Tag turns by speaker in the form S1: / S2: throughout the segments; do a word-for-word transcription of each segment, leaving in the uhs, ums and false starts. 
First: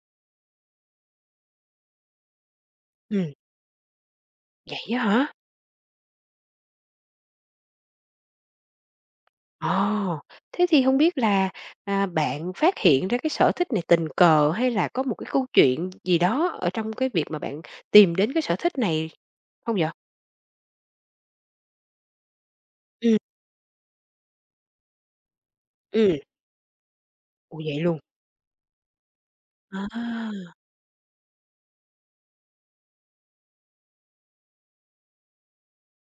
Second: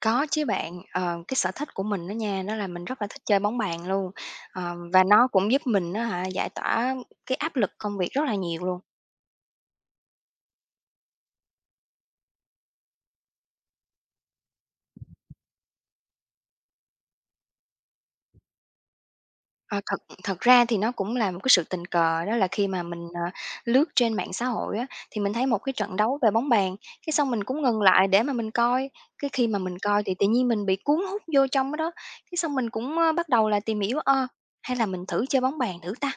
S1: Có chứ bạn, ờ, cái sở thích của mình á nha, nó là mình rất là thích
S2: Ừm.
S1: chơi bóng bàn luôn, ờ,
S2: Vậy á
S1: và nó
S2: hả?
S1: cũng giúp mình á hả, giải tỏa cái áp lực công việc rất là nhiều luôn.
S2: Ồ, thế thì hông biết là, à, bạn phát hiện ra cái sở thích này tình cờ hay là có một cái câu chuyện gì đó ở trong cái việc mà bạn tìm đến cái sở thích này hông
S1: Ờ,
S2: vậy?
S1: thật thật ra thì nó cũng là một cái sự tình cờ, đó là khi mà mình,
S2: Ừm.
S1: à, lướt trên mạng xã hội á, thì mình thấy một cái trận
S2: Ừm.
S1: đấu về bóng bàn. Cái xong mình
S2: Ủa,
S1: cũng
S2: vậy
S1: ngừng
S2: luôn?
S1: lại để mà mình coi, cái khi mà mình coi thì tự nhiên
S2: À.
S1: mình bị cuốn hút vô trong đó đó, cái xong mình cũng, ơ, bắt đầu là tìm hiểu, ơ, hay là mình thử chơi bóng bàn thử ta?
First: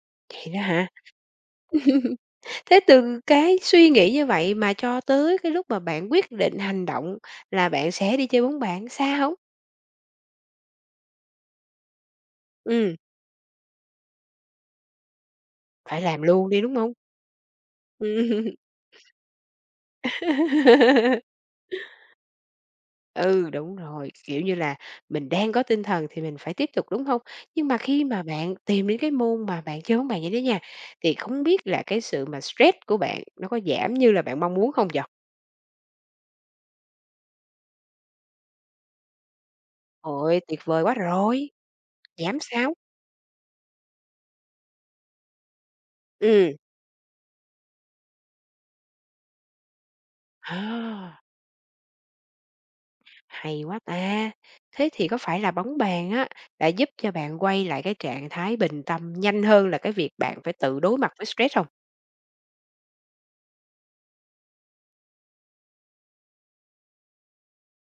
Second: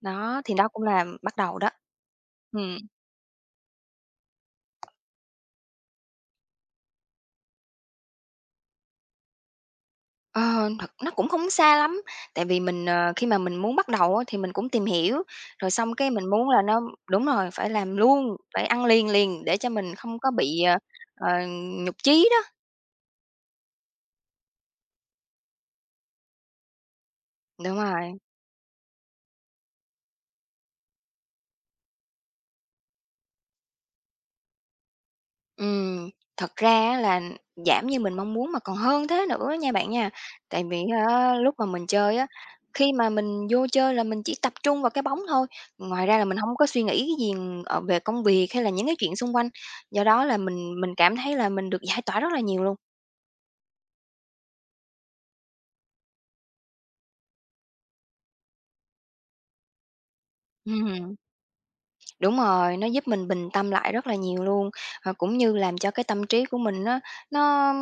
S1: Đó,
S2: Vậy
S1: thì
S2: đó
S1: đó cũng
S2: hả?
S1: là bắt đầu đó. Ừm.
S2: Thế từ cái suy nghĩ như vậy mà cho tới cái lúc mà bạn quyết định hành động là bạn sẽ đi chơi bóng bạn, xa hông?
S1: Ờ, thật nó cũng không xa lắm, tại vì mình,
S2: Ừm.
S1: ờ, khi mà mình muốn bắt đầu á, thì mình cũng tìm hiểu, rồi xong
S2: Phải
S1: cái
S2: làm
S1: mình
S2: luôn
S1: muốn
S2: đi,
S1: là
S2: đúng
S1: nó
S2: hông?
S1: đúng rồi, phải làm luôn,
S2: Ừm,
S1: phải ăn liền liền để cho mình không có bị, ờ, ờ, nhụt chí đó.
S2: Ừ, đúng rồi, kiểu như là, mình đang có tinh thần thì mình phải tiếp tục, đúng hông? Nhưng
S1: Đúng
S2: mà khi
S1: rồi.
S2: mà bạn tìm đến cái môn mà bạn chơi bóng bàn vậy đó nha, thì không biết là cái sự mà stress của bạn nó có giảm như là bạn mong muốn không vậy?
S1: Ừm, thật ra á, là giảm như mình mong muốn mà còn hơn thế nữa á, nha bạn nha.
S2: Hời ơi, tuyệt
S1: Tại
S2: vời
S1: vì
S2: quá
S1: á,
S2: rồi.
S1: lúc mà mình chơi á,
S2: Giảm sao?
S1: khi mà mình vô chơi là mình chỉ tập trung vào cái bóng thôi, ngoài ra là mình
S2: Ừm.
S1: hông có suy nghĩ cái gì, ờ, về công việc hay là những cái chuyện xung quanh, do đó là mình mình cảm
S2: À.
S1: thấy là mình được giải tỏa rất là nhiều luôn.
S2: Hay quá ta. Thế thì có phải là bóng bàn á, đã giúp cho bạn quay lại cái trạng thái bình tâm nhanh hơn là cái việc bạn phải tự
S1: Ừm
S2: đối mặt
S1: hừm.
S2: với stress hông?
S1: Đúng rồi, nó giúp mình bình tâm lại rất là nhiều luôn. Và cũng như làm cho cái tâm trí của mình nó nó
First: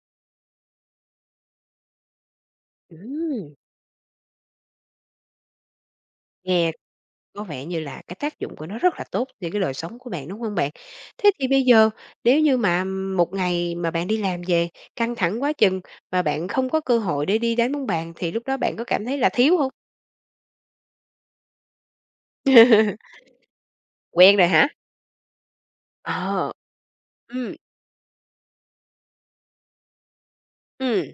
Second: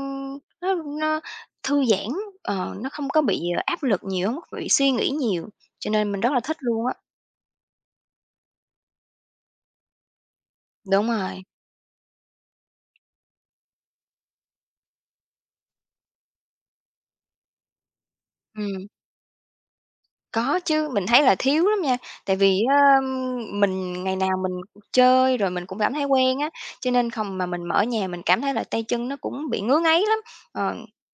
S1: nó nó thư giãn, ờ, nó không có bị,
S2: Ừm!
S1: ờ, áp lực nhiều, hông có bị suy nghĩ nhiều, cho nên mình rất là thích
S2: Nghe
S1: luôn á.
S2: có vẻ như là cái tác dụng của nó rất là tốt cho cái đời sống của bạn, đúng hông bạn?
S1: Đúng
S2: Thế
S1: rồi.
S2: thì bây giờ, nếu như mà một ngày mà bạn đi làm về, căng thẳng quá chừng, mà bạn không có cơ hội để đi đánh bóng bàn thì lúc đó bạn có
S1: Ừm.
S2: cảm thấy là thiếu hông?
S1: Có chứ, mình thấy là thiếu lắm nha, tại vì á, ơm, mình ngày nào
S2: Quen rồi
S1: mình
S2: hả?
S1: [unintelligible] chơi rồi mình cũng cảm thấy quen á,
S2: Ờ.
S1: cho nên khòng mà
S2: Ừm.
S1: mình mà ở nhà mình cảm thấy là tay chân nó cũng bị ngứa ngáy lắm, ờ.
S2: Ừm.